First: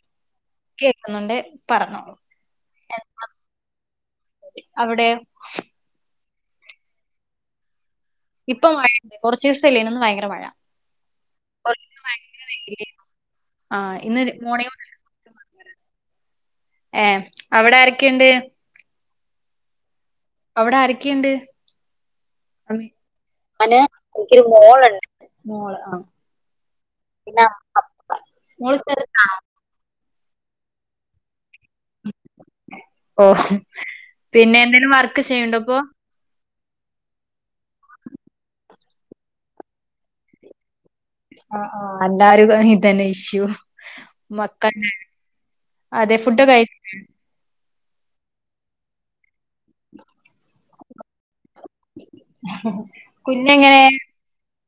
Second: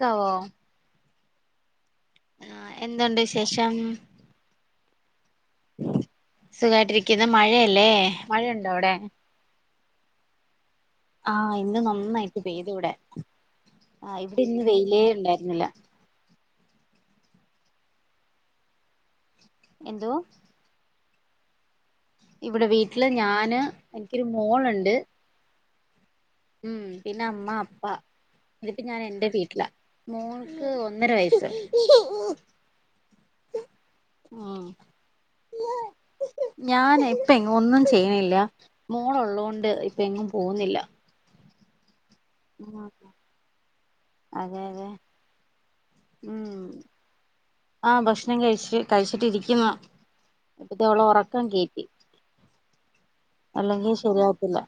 ക്കാവോ അമ്മന്റെ പറഞ്ഞോ ആ എന്തുണ്ട് വിശേഷം അവിടെ സുഖായിട്ടിരിക്കുന്ന് മഴയല്ലേ മഴയുണ്ടോ ഇപ്പം അവിടെ മഴേ കൊറച്ച് സ് ത്ത്ഇല്ലേനു ഇന്ന്ഭയങ്കര മഴ ആഹ് ഇന്ന് ഒരു നന്നായിട്ട് പെയ്ത് ഇവിടെ ആ ആ് ഇവിടെ ഇന്ന് മോർണിംഗ് വെയിലേ ഉണ്ടായിരിന്നില്ല ഏ അവിടെ ആരക്കെണ്ട് എന്തോ അവിടെ ആരക്കെണ്ട് ഇവിടെ വീട്ടില് ഞാന് എനിക്കൊരു മോളുണ്ട് ആഹ് ഉം പിന്നെ അമ്മ അപ്പാ മോള് ഇനിപ്പ ഞാൻ ചെറുതാ എന്റെ വീട്ടില മോൾക്ക് ഒന്നര വയസ്സ് ഓ പിന്നെ ഉം എന്തെലും വർക്ക് ചെയ്യണ്ടോ ഇപ്പൊ ഞാൻ ഇപ്പ എങ്ങ് ഒന്നും ചെയ്യണില്ല മോൾ ഉള്ളോണ്ട് ഇപ്പ എങ്ങും പോവുന്നില്ല ആ ആ എല്ലാരും ഇതന്നെ ഇഷ്യു അതെ മക്ക അതെ അതെ [unintelligible] ഫുഡ ഉം കഴ ആ ഭക്ഷണം കഴിച്ച് കഴിച്ചിട്ടിരിക്ക [unintelligible] ന്ന അപ്പത്തെ അവളെ ഉറക്കാൻ കേറ്റി കുഞ്ഞെങ്ങനെ അല്ലെങ്കി ശരിയാകാത്തില്ല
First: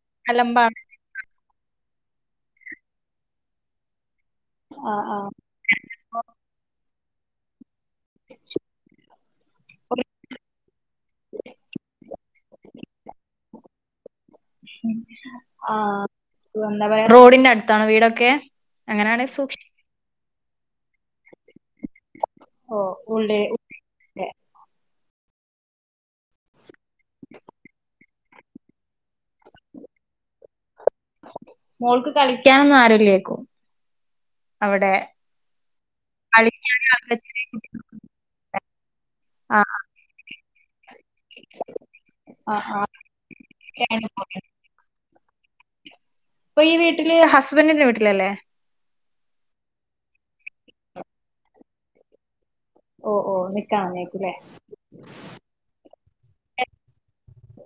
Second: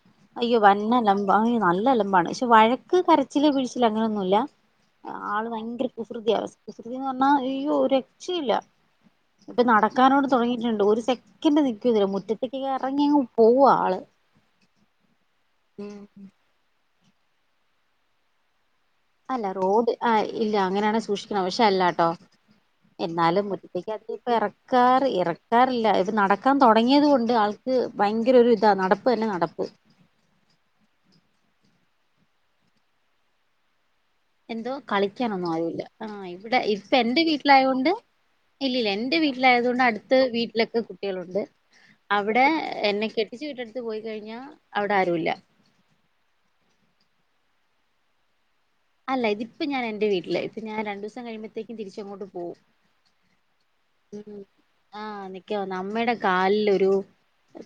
അയ്യോ അലമ്പാണ് വന്നലമ്പ് നല്ലല്ല പക്ഷെ വഴക്ക് കരച്ചില് വീഴിൽ അങ്ങനെ ഇല്ല ആ ആ ആളു ഭയങ്കര കുസൃതിയാ [unintelligible] [unintelligible] പറഞ്ഞാൽ ഈയൊ രക്ഷയില്ല ഇപ്പൊ നടക്കാനോട് തുടങ്ങിയിട്ടുണ്ട് ഒരു സെക്കൻഡ് നിക്കല്ല മുറ്റത്തേക്കൊക്കെ ഇറങ്ങിങ്ങ് ആള് ഉം ആഹ് [inaudible] റോഡിന്റെ അടുത്താണ് വീടൊക്കെ അങ്ങനെയാണെ അല്ലാ സൂക്ഷി റോഡ് ആഹ് ഇല്ലാ അങ്ങനെയാണെ സൂക്ഷി പക്ഷെ അല്ലാട്ടോ ഓ ഉള്ളി എന്നാലും ഉള്ളി. മുറ്റാത്തേക്ക് അ ഇറക്കാ ഇറക്കാറില്ല ഇത് നടക്കാൻ തുടങ്ങിയത് കൊണ്ട് ആൾക്ക് ഭയങ്കര ഒരു ഇതാ നടപ്പ് തന്നെ നടപ്പ് മോൾക്ക് കളിക്കാനൊന്നും ആരുല്ലേ എന്തോ കളിക്കാനൊന്നും ആരൂല്ലാ ആ ഇവിടെ കളിക്കാൻ ഇപ്പ ആൾക്കാര് എന്റെ ചെറിയ വീട്ടിലായൊണ്ട് കുട്ടികൾക്ക് ഇല്ലില്ലാ എൻ്റെ ആഹ് വീട്ടിലായതുകൊണ്ട് അടുത്ത് വീ ട്ടിലൊക്ക കുട്ടികളുണ്ട് അവിടെ ആഹ് ആഹ് എന്നെ കെട്ടിച്ചു വിട്ടടുത്ത് പോയി കഴിഞ്ഞാ അവിടെ ആരുല്ലാ നന്റെ വീട്ടിലല്ലേ അല്ല ഇതിപ്പൊ ഞാനെന്റെ വീട്ടില് ഇപ്പ ഞാൻ രണ്ടീസം കഴുമ്പഴത്തേക്കും തിരിച്ചങ്ങോട്ട് പോവും ഓ ഓ നി ഉം ആഹ് നിക്കാവന്നെ നമ്മയുടെ കാലിൽരു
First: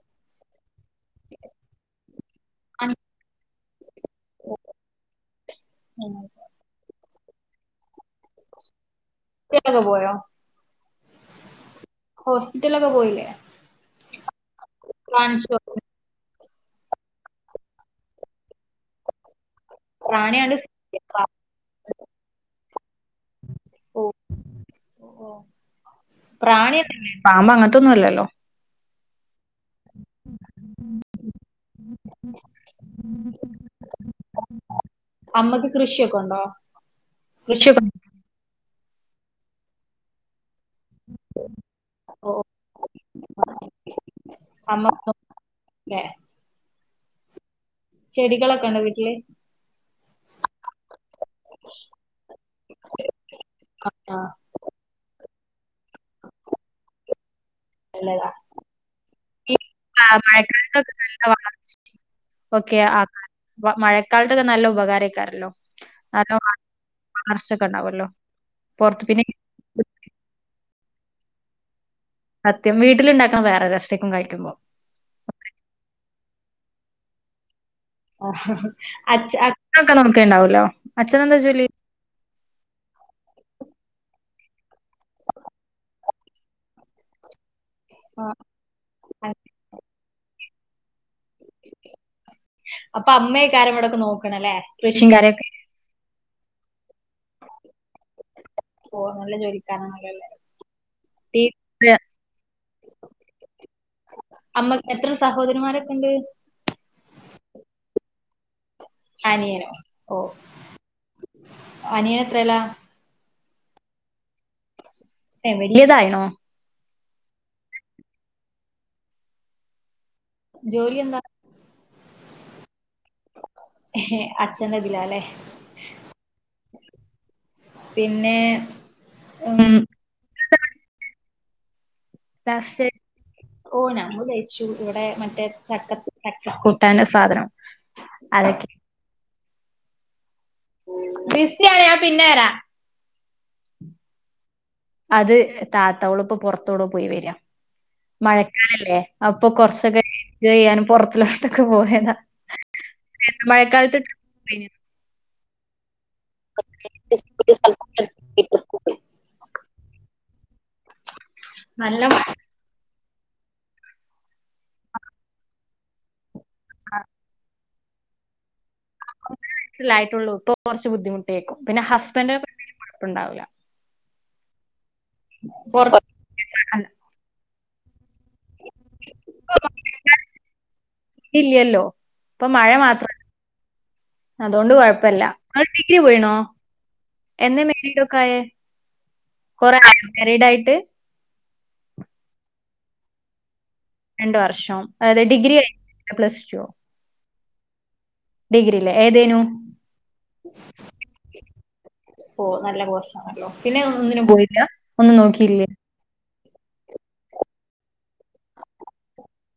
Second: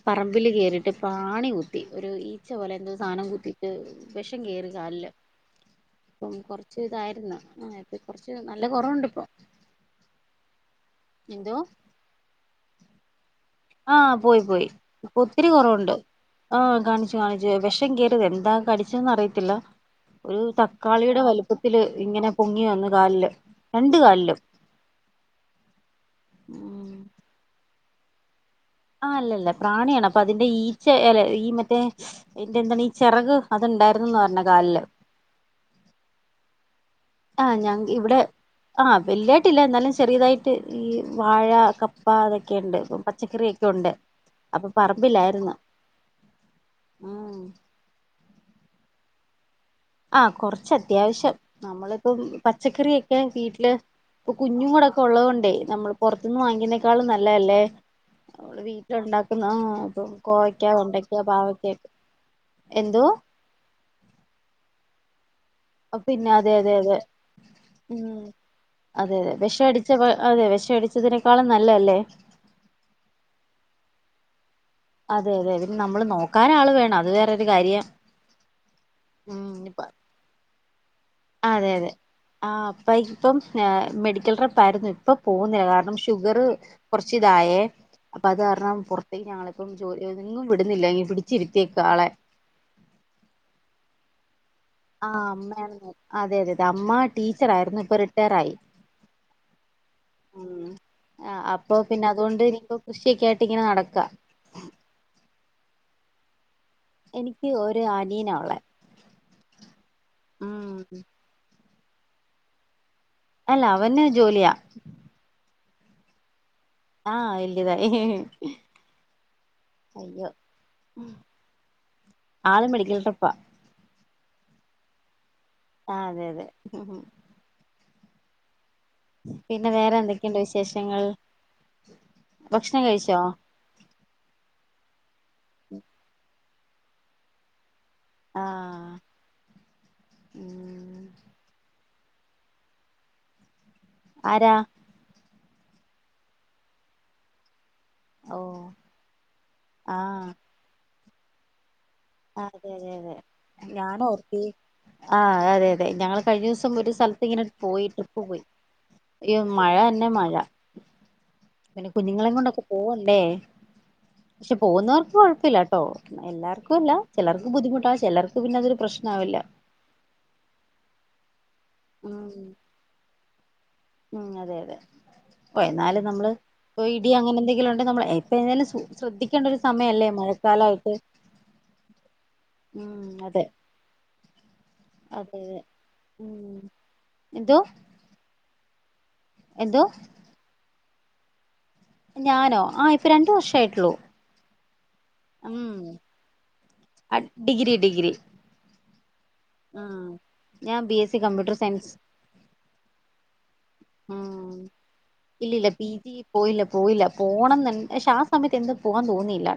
പറമ്പിൽ കേയറിട്ട് പാണി കുത്തി ഒരു ഈച്ച പോലെ എന്തോ സാധനം കുത്തി ഉ വിഷം കേറി കാലില് ഇപ്പം കുറച്ച ഇത കുറച്ച് നല്ല കുറവുണ്ട് ഇപ്പോ ക്കെ പോയോ എന്തോ ഹോസ്പിറ്റലക്കെ പോയില്ലേ ആ പോയി പോയി ഇപ്പൊ ഒത്തിരി കാണിച്ചോ കുറവുണ്ട് ആ് കാണിച്ചു കാണിച്ചു വിഷം കേറിയത എന്താ കടിച്ചന്ന് അറിയത്തില്ല ഒരു പ്രാണിയാണ്ട് തക്കാളിയുടെ വലുപ്പത്തില് ഇങ്ങനെ പൊങ്ങി വന്ന് ഓ ഓഓ പ്രാണിയ തന്ന പാമ്പങ്ങ അതൊന്നുംല്ലല്ലോ ആ അല്ലല്ല പ്രാണിയാണ് അപ്പൊ അതിന്റെ ഈച്ച അല്ല ഈ മറ്റേ ഇതിന്റ എന്താണ് ഈ ചിറക് അത്ണ്ടായിരുന്നന്ന് പറഞ്ഞ കാലില് അമ്മക്ക് കൃഷിയൊക്കെ ഉണ്ടോ ആഹ് ഞാ കൃഷിയൊക്കെ ഇവിടെ ആഹ് വല്യായിട്ടില്ല എന്നാലും ചെറിയതായിട്ട് മ ഈ വാഴ കപ്പ ഓ അതൊക്കെയുണ്ട് ഇപ്പ പച്ചക്കറി ഒക്കെ ഉണ്ട് അപ്പൊ അമ്മ പറമ്പിലായിരുന്നു ല്ലേ ആ ചെടികളൊക്കെണ്ടോ വീട്ടില് ആഹ കൊറച്ച് അത്യാവശ്യം നമ്മളിപ്പം പച്ചക്കറിയക്കെ വീട്ടില് ആഹ് കുഞ്ഞും കൂടൊക്കെ ഒള്ളൊണ്ട് നമ്മൾ പൊറത്തു നിന്ന് വാങ്ങിക്കുന്നേക്കാളും നല്ലല്ലേ ഇപ്പം കോവയ്ക്ക മഴക്കാലത്തൊക്കെ വെണ്ടയ്ക്ക ന വള പാവയ്ക്ക ഓക്കെ ആ എന്തോ മഴക്കാലത്തൊക്കെ നല്ല ഉപകാരായി [unintelligible] പിന്നെ അതെ അതെ അതെ ഉണ്ടാവല്ലോ ഉം പൊറത്ത് പിന്നെ അതെതെ വെഷടിച്ച അതെ വെഷടിച്ചതിനെ ക്കാളം നല്ലതല്ലേ സത്യം വീട്ടിലുണ്ടാക്കണം വേറെ രസക്കും കഴിക്കുമ്പോൾ അതെ അതെ ന് നമ്മള് നോക്കാൻ ആള് വേണം അത് വേറൊരു കാര്യം ആ അച് ഉം ഇപ്പ അച്ഛൊക്കെ നൊക്കാണ്ടാവല്ലോ അതെ അതെ ആ അപ്പ ഇപ്പം മെഡിക്കല [unintelligible] ഇപ്പൊ പോന്നില്ല കാരണം ഷുഗറ് കൊറച്ച് ഇതായേ അപ്പൊ ആഹ് അത് കാരണം പുറത്തേക്ക് ഞങ്ങളിപ്പം ജോലി- എങ്ങും വിടുന്നില്ല ഇങ്ങ് പിടി അപ്പ അമ്മേയൊക്കെ ആരാ ഇവിടെ ഒക്കെ നോക്ക് - ക്ക്ണല്ലേ ആഹ് അമ്മയാണ് നോക് അതെ അതെ ദമ്മാ ട് [unintelligible] ടീച്ചറാരുന്നു ഇപ്പൊ റിട്ടേറായി ഓ നല്ല ജോലിക്കാരനാണല്ലോല്ലേ ഉം അപ്പൊ പിന്നെ അതുകൊണ്ട് ഇനിപ്പോ കൃഷിയക്കെയായിട്ട് ഇങ്ങനെ നടക്കുവാ രണ്ട് എനിക്ക് ഒരു അനിയനാ ഉള്ളെ അനിയനോ ഓഹ് ഉം അനിയൻ എത്രയിലാ അല്ല അവന് ജോലിയാ ഏഹ് വലിയതായൊ ആഹ് വല്യതായി അയ്യോ ജോലി ഉം എന്താ ആള് മെഡിക്കൽ ഷെഫ് ആ അച്ഛൻ ഇതിലാ അല്ലെ ആഹ് അതെ അതെ പിന്നെ ഉം പിന്നെ വേറെ എന്തൊക്കെയുണ്ട് വിശേഷങ്ങൾ ഭക്ഷണം തഷേ കഴിച്ചോ ഓഹ് ഞമ്മള് കഴിച്ചു ഇവിടെ മറ്റേ ചക്കത്ത് ച കൂട്ടാന്റെ സാധനം അതൊക്കെ ആഹ് ഉം ബിസിയാണ് ഞാൻ പിന്നെ വരാം ആരാ അത് താതവള് ഇപ്പ പുറത്തോടോ പോയ് വരിക ഓ മഴക്കാലല്ലേ അപ്പൊ കൊറച്ചൊക്കെ ആഹ് [unintelligible] ചെയ്യാനും പൊറത് [unintelligible] പോയേ അതെ അതെ അതെ ഞാൻ ഓർത്തി ആഹ് അതെ അതെ ഞങ്ങള് കഴിഞ്ഞ ദിവസം ഒരു സ്ഥലത്ത് ഇങ്ങനെ പോയി ട്രിപ്പ് പോയി യ്യോ മഴ തന് ന്നെ മഴ പിന്നെ നല്ല കുഞ്ഞുങ്ങളേം കൊണ്ടൊക്കെ പോവ ല്ലേ പക്ഷെ പോകുന്നവർക്ക് കൊഴപ്പില്ലട്ടോ എല്ലാർക്കും അല്ല ചെലർക്ക് ബുദ്ധിമുട്ടാ ചെലർക്ക് പിന്നെ അതൊരു പ്രശ്നാവില്ല [inaudible] സ്സിലായിട്ടുള്ളൂ പ്പോ കുറച്ച് ബുദ്ധിമുട്ടേക്കും പിന്നെ ഹസ്ബന്റ് [unintelligible] കൊഴപ്പുണ്ടാവില്ല മ് അതെ അതെ ഓ എന്നാലും പുറത്ത് നമ്മള് ഓ ഇടി അങ്ങനെ എന്തെങ്കിലും ഒണ് [unintelligible] നമ്മള് ഏപ് [unintelligible] ശു ശ്രദ്ധിക്കേണ്ട ഒരു സമയല്ലേ മഴക്കാലായിട്ട്, ഇല്ലല്ലോ ഇപ്പൊ മഴ മ് മാത്രം അതെ അതുകൊണ്ട് കുഴപ്പല്ല അതെ ഡിഗ്രി മ് പോയിണോ എന്തോ എന്തോ കൊറെ [inaudible] ആയിട്ട്? ഞാനോ ആ ഇപ്പ രണ്ടു വർഷ ആയിട്ടുള്ളൂ. രണ്ട് വർഷം അതെ ഡിഗ്രി [unintelligible] പ്ലസ് ടുവോ? ഡിഗ്രി ഡിഗ്രി ഡിഗ്രില്ലേ ഏതേനു? ആ ഞാൻ B S C computer science ഓ നല്ല കോഴ്സാണല്ലോ പിന്നെ ആ ഒന്നിനും പോയില്ല ഒന്നും നോക്കിയില്ലേ ഇല്ലില്ല പിജി പോയില്ല പോയില്ല പോണംന്ന്ണ് ക്ഷേ ആ സമയത്ത് എന്ത് പോവാാൻ തോന്നിയില്ല.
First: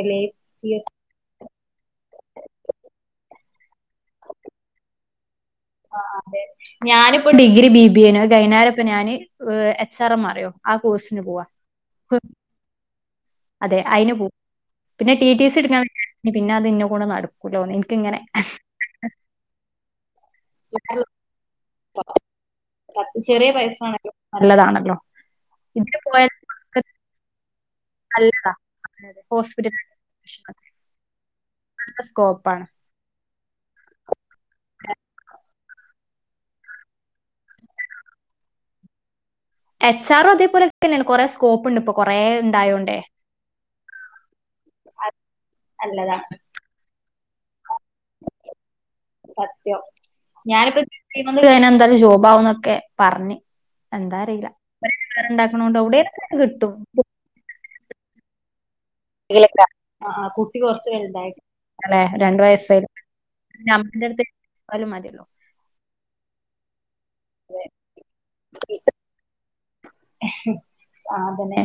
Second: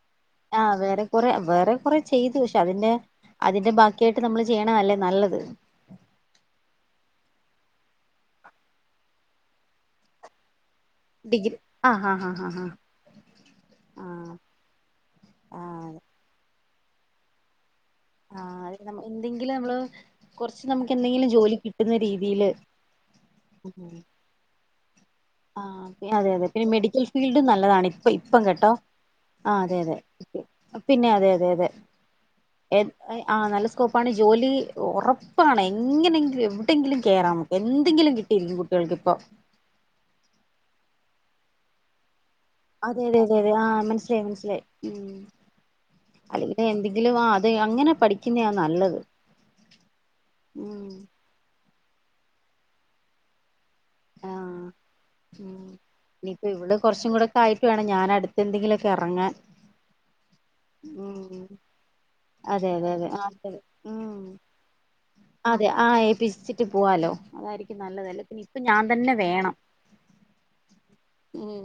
എല്ലെ ആ വേറെ കൊറെ [unintelligible] വേറെ കൊറെ ചെയ്തു, പക്ഷെ അതിന്റെ അതിന്റെ ബാക്കിയായിട്ട് നമ്മള് ചെയ്യണ അല്ലേ നല്ലത്. ആ അതെ ഞാനിപ്പോ ഡിഗ്രി ബി ബി എ ണ് ജൈനാരപ്പം ഞാന് വ് എച്ച് ആർ എം മാറിയോ ഡിഗ്രി ആഹ് ആഹ് ഹാ ആഹ് ഹ അതെ അതിന് പോകും ആ [unintelligible] നടക്കൂലാ [unintelligible] ആ അതെ നമ്മ എന്തെങ്കിലും നമ്മള് കൊറച്ച് നമുക്ക് എന്തെങ്കിലും ജോലി കിട്ടുന്ന രീതിയില് പത്ത് ചെറിയ മ് പൈസ മ് ആണല്ലോ നല്ലതാണല്ലോ ആ ഇതിന് അതെ പോയാൽ അതെ അതെ പിന്നെ മെഡിക്കൽ ഫീൽഡ് നല്ലതാണ് ഇപ്പ ഇ പ്പം നല്ലതാ കേട്ടോ ആ അതെ അതെ ഹോസ്പിറ്റൽ പിന്നെ അതെ അതെ അതെ സ്കോപ്പാണ് എത് എ ആ നല്ല സ്കോപ്പാണ് ജോലി ഒറപ്പാണ്. എങ്ങനെങ്കിലും എവിടെയെങ്കിലും കേറാം നമ്മക്ക് എന്തെങ്കിലും കിട്ടിയില്ലെ കുട്ടികൾക്ക് ഇപ്പോ [unintelligible] അതേപോലെ തന്നെയ കൊറേ സ്കോപ്പ് ഇണ്ട് ഇപ്പോ കൊറേ ഉണ്ടായോണ്ടേ അതെ അതെ അതെ അതെ ആഹ് മനസ്സിലായി മനസ്സിലായി മ് നല്ലതാണ് അല്ലെങ്കിൽ എന്തെങ്കിലും ആ അത് അങ്ങനെ പഠിക്കുന്നയാ നല്ലത്. സത്യം ഞാനിപ്പോ ഉം [unintelligible] [unintelligible] ജോബാവുന്നൊക്കെ പറഞ്ഞ് എന്താ ആ അറിയില്ല ഇണ്ടാക്കണ ഉം കൊണ്ട് അവിടോക്ക കിട്ടും. ക്ക് വേണം ഞാന അടുത്ത് എന്തെങ്കിലൊ ആ കുട്ടി കൊറച്ച് പേരുണ്ടായി ഉം അതെ അതെ അതെ ആ മ് അടുത്ത് ലും മതിയല്ലോ അതെ ആ ഏപ്പിച്ചിച്ചിട്ട് പുവാലോ. അതായിരിക്കും നല്ലതല്ലേ പിന്നെ ഇപ്പ ഞാൻ തന്നെ വേണം ആ മ് അതന്നെ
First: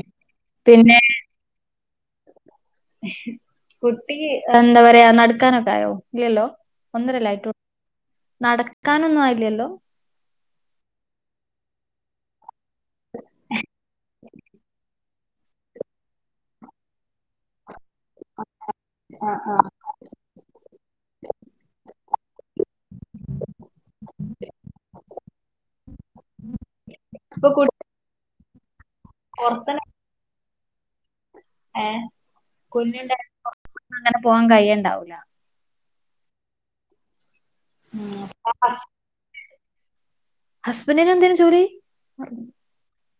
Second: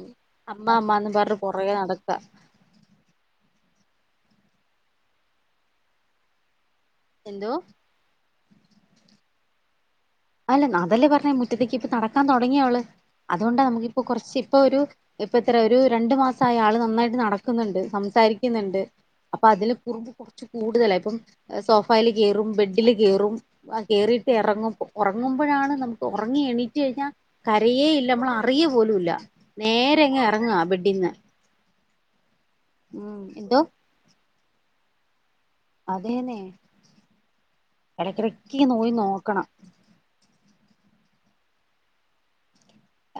അമ്മ പിന്നെ അമ്മാന്ന് പറഞ്ഞ് കൊറേ [unintelligible] കുട്ടി എന്താ പറയാ നടക്കാനൊക്കെ ആയോ ഇല്ലില്ലോ ഒന്നരയല്ലേ ആയിട്ടു എന്തോ നടക്കാനൊന്നും ആയില്ലല്ലോ അല്ല അതല്ലേ പറഞ്ഞേ മുറ്റത്തേക്ക് നടക്കാൻ തുടങ്ങി അവൾ അതുകൊണ്ടാ നമുക്കിപ്പോ കുറച്ച് ഇപ്പൊ ഒരു ഇപ്പ എത്ര ഒരു രണ്ടു മാസം ആയി ആൾ നന്നായിട്ട് നടക്കുന്നുണ്ട്. സംസാരിക്കുന്നുണ്ട് ആ അപ്പൊ ആ അതില് കുറുമ്പ് കുറച്ച് കൂടുതലായി ഇപ്പം സോഫായിൽ കയറും ബെഡിൽ കയറും കേറിയിട്ട് ഇറങ്ങുമ്പോ ങ്ങുമ്പെഴാണ് നമ്മുക്ക് ഒറങ്ങി എണീറ്റ് കഴിഞ്ഞാ ഇപ്പൊ കുട്ടി കരയെ ഇല്ല നമ്മൾ ആ അറിയും പോലു ഇല്ല പുറത്തന്നെ നേരെ അങ്ങ് എറങ്ങാ ബെഡിന്ന് ഏ ഉം കുഞ്ഞുണ്ടായെന്ന് എന്തോ [unintelligible] പോവാൻ കയ്യെണ്ടാവൂലാ അതെന്നേ ഉം എടക്കിടെയ്ക്ക് പോയി നോക്കണം ഹസ്ബെന്റിന് എന്തെനു ജോലി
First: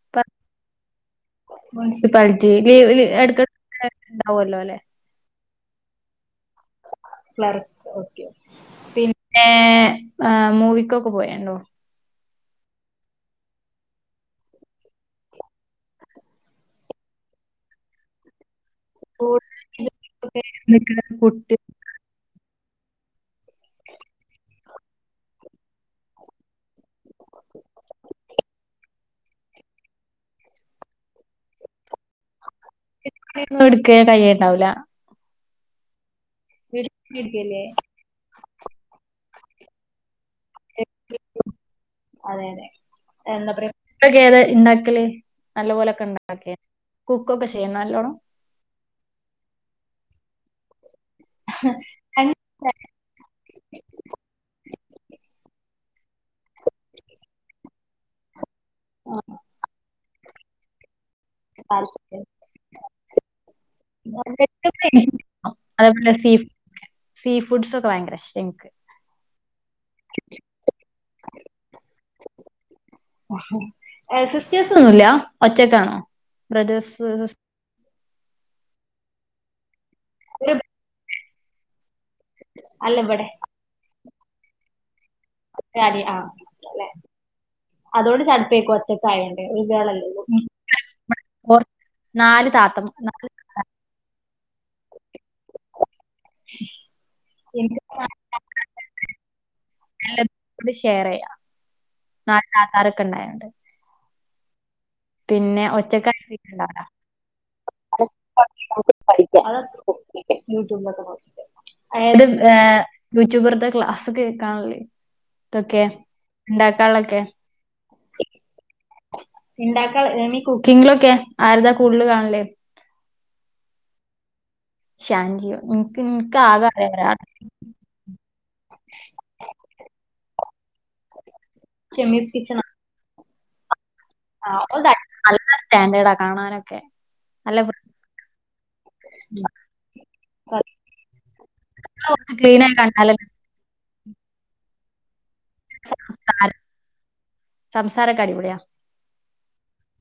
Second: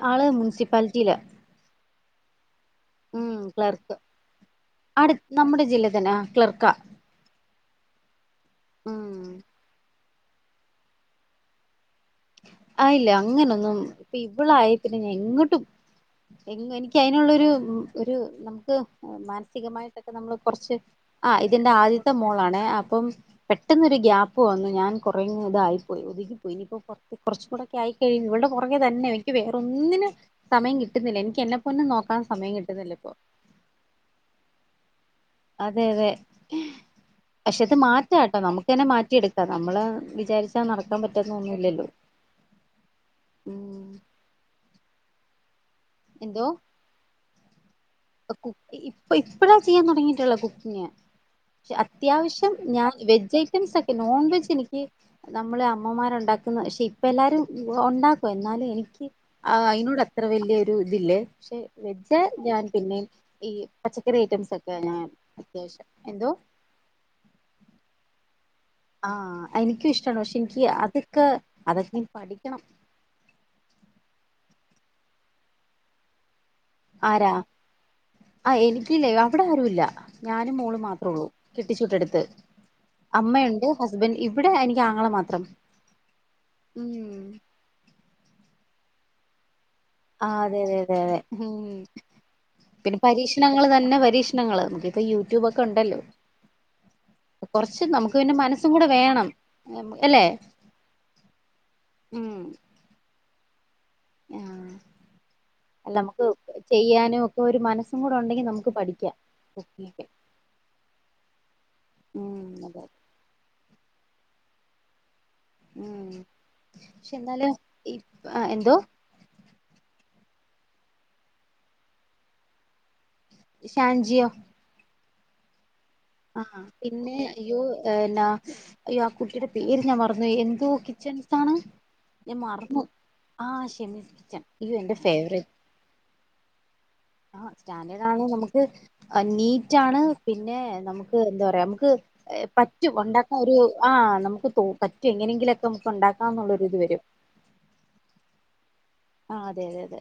ആൾ മുൻസിപ്പാലിറ്റിയിലാ സിപാൽ [unintelligible] ഓൽ എട്ക്കെട്ക്ക് [inaudible] ഇണ്ടാവോലെ ലെ അടു നമ്മുടെ ജില്ല തന്നെ ആ ക്ലർക്കാ [unintelligible] ഓക്കെ ഉം ആ മൂവിക്കൊക്കെ പോയാണ്ടോ ആ ഇല്ല അങ്ങനൊന്നും ഇപ്പൊ ഇവൾ ആയ പിന്നെ ഞാൻ എങ്ങട്ടും എ എനിക്ക് അതിനുള്ളാരു ഒരു ഒരു നമു ക്ക്‌ മാനസികമായിട്ടൊക്കെ നമ്മൾ കൊറച്ച് ആ ഇതിന്റെ ആദ്യത്തെ മോളാണ്. അപ്പം പെട്ടെന്നൊരു ഗ്യാപ്പ് വന്നു ഞാൻ കുറെ ഇതായി പോയി ഒതുങ്ങിപ്പോയി ഇനിയിപ്പോ കൊറച്ചുകൂടൊക്കെ ആയിക്കഴി ഇവൾടെ പൊറകെ തന്നെ എനിക്ക് വേറൊന്നിനും സമയം കിട്ടുന്നില്ല എനിക്ക് എന്നെപൊന്നെ നോക്കാൻ സമയം കിട്ടു [unintelligible] എടുക്ക കയ്യുണ്ടാവില്ല അതെ അതെ പക്ഷെ വീട്ടിലിരിക്കല്ലേ അത് മാറ്റാം കേട്ടോ നമുക്ക് നെ മാറ്റിയെടുക്കാ നമ്മള് വിചാരിച്ച നടക്കാൻ പറ്റുന്നൊന്നുമില്ലല്ലോ അതെ അതെ എന്താ പറയാ ഉം ഫുഡൊക്കെ ഏതാ [unintelligible] നല്ല പോലൊക്കെ എന്തോ ഉണ്ടാക്കിയ [unintelligible] ഇപ്പൊ, ഇപ്പഴാ ചെയ്യാൻ തുടങ്ങിട്ടുള്ളത്. [unintelligible] അത്യാവശ്യം ഞാൻ വെജ് ഐറ്റംസ് ഒക്കെ, നോൺ വെജ് എനിക്ക് നമ്മള് അമ്മമാരുണ്ടാക്കുന്ന പക്ഷെ ഇപ്പ എല്ലാരും ഉണ്ടാക്കും എന്നാലേ എനിക്ക് അയിനോട് അത്ര വലിയ ഇതില്ലേ പക്ഷെ താല്പര്യം വെജ്‌ ഞാൻ ഈ പച്ചക്കറി ഐറ്റംസ് ഒക്കെ ഞാൻ, എനിക്കിഷ്ടം. അത്യാവശ്യം അതേപോലെ എന്തോ സീ സീ ഫുഡ്സ് [unintelligible] ആ എനിക്കും ഇഷ്ടമാണ്, പക്ഷെ എനിക്ക് അതൊക്കെ, അതൊക്കെ പഠിക്കണം സിസ്റ്റേഴസ് ഒന്നും ഇല്ല ഒറ്റക്കാണോ? ബ്രദേഴ്സ് ആരാ, സിസ് ആ എനിക്കില്ലേ ഇവിടെ ആരുമില്ല ഒരു ഞാനും മോളും മാത്രോള്ളൂ കെട്ടിച്ചു കൊടുത്ത് അല്ല ഇവിടെ അമ്മയുണ്ട് ഹസ് ഹസ്ബൻ, ഇവിടെ എനിക്ക് ആങ്ങളെ മത്ര [unintelligible] അല്ലെ അതുകൊണ്ട് ചടുപ്പേക്കും [unintelligible] കായണ്ട് ആ അതെ, അതെ അതെ അതെ ഓർ ഉം നാല് താത്തം പിന്നെ നാല് പരീക്ഷണങ്ങൾ തന്നെ പരീക്ഷ പ്രശ്നങ്ങ്ങള്, നമക്കിപ്പൊ യൂട്യൂബൊക്കെ ഉണ്ടല്ലോ [unintelligible] കുറച്ച് നമുക്ക് പിന്നെ എല്ലാർക്കും മനസ്സും കൂടെ വേണം അല്ലെ കൂടി ഷെയർ ചെയ്യാം, നാട്ടിൽ ആധാറൊക്കെ ഉണ്ടായ തൊണ്ട് ആ പിന്നെ ഒക്കെ ഒരു മനസ്സും കൂടെ ഉണ്ടെങ്കിൽ നമുക്ക് പഠിക്കാം കുക്കിംഗൊക്കെ ഉം അതെ [unintelligible] യൂട്യൂബ്രുടെ ക്ലാസ്സ്‌ ഇപ്പ കേക്കാനില്ലേ ഉം, പക്ഷെ എന്നാല്, എന്തോ ഉണ്ടാക്ക, കുക്കിങ്ങിലൊക്കെ ആരതാ കൂടുതൽ കാണല് ഷാൻജിയോ ഷാൻജിയോ, ഉം ആഹ് പിന്നെ അയ്യോ ന്നാ അയ്യോ ആ കുട്ടീടെ പേര് ഞാൻ മറന്നു എന്തോ കിച്ചൺ താണ് ഞാൻ മറന്നു ആഹ് ശെമിസ് ആഹ് അവളുടെ നല്ല സ്റ്റാൻഡേഡാ കാണാനൊക്കെ ആഹ് നല്ല സ്റ്റാൻഡേടാണ് നമുക്ക് നീറ്റ് ആണ് പിന്നെ കുറച്ച് നമുക്ക് എന്താ പറയാ നമുക്ക് ക്ലീൻ ആയി പറ്റും കണ്ടാല് ഉണ്ടാക്കാൻ ഒരു ആഹ് നമുക്ക് തോ പറ്റും എങ്ങനെയെ ലൊക്കെ നമുക്ക് ഉണ്ടാക്കാം സംസാരം എന്നുള്ളൊരു ഇത് വരും സംസാരൊക്കെ അടിപൊളിയാ ആഹ അതെ അതെ അതെ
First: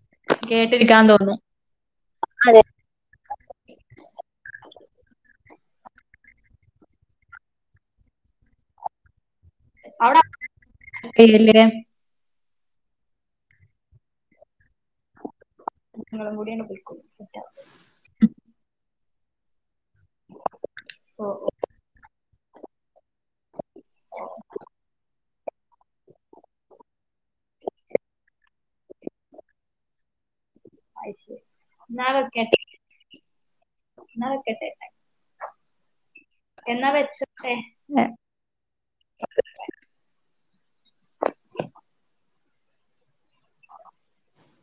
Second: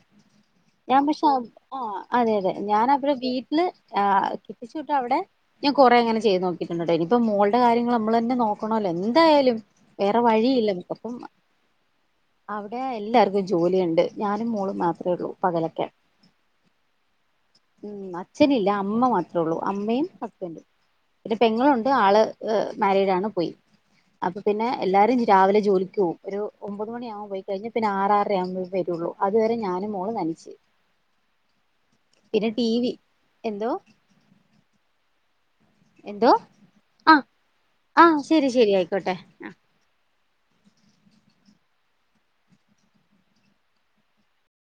ഞാൻ കേട്ടിരിക്കാൻ പക്ഷെ തോന്നും ആഹ് അതെ അതെ ഞാൻ അവിടെ വീട്ടില് ആഹ് കെട്ടിച്ചുവിട്ട അവിടെ ഞാൻ കുറെ അങ്ങനെ ചെയ്ത് നോക്കിട്ടുണ്ടായിട്ടിപ്പോ മോളുടെ കാര്യങ്ങള് നമ്മളന്നെ നോക്കണല്ലോ എന്തായാലും വേറെ അവിടെ വഴിയില്ല നമുക്കപ്പം പേരില് അവിടെ എല്ലാർക്കും ജോലിയു ണ്ട് ഞാനും മോളും മാത്രേ ഉള്ളൂ പകലൊക്കെ നിങ്ങളും കൂടിയാണ് പോയിക്കോളും സെറ്റ് ആവും ഉം അച്ഛനില്ല അമ്മ മാത്ര ത്ര ഉള്ളൂ അമ്മയും ഹസ്ബന്റും ഓ പിന്നെ ഓ പെങ്ങളുണ്ട് ആള് മാരിഡാണ് പോയി അപ്പൊ പിന്നെ എല്ലാരും രാവിലെ ജോലിക്ക്പോവും. ഒരു ഒമ്പത് മണിയാവുമ്പോ പോയി കഴിഞ്ഞാ പിന്നെ ആർ ആറര ആകുമ്പോ വെ രൊള്ളൂ. അതുവരെ ഞാനും മോള് തനിച്ച് അത് ശരി. പിന്നെ ടി വി എന്തോ [unintelligible] എന്തോ? എന്നാ ആഹ് വെച്ചോട്ടെ ആഹ് ശരി ശരി ആയിക്കോട്ടെ. ആഹ്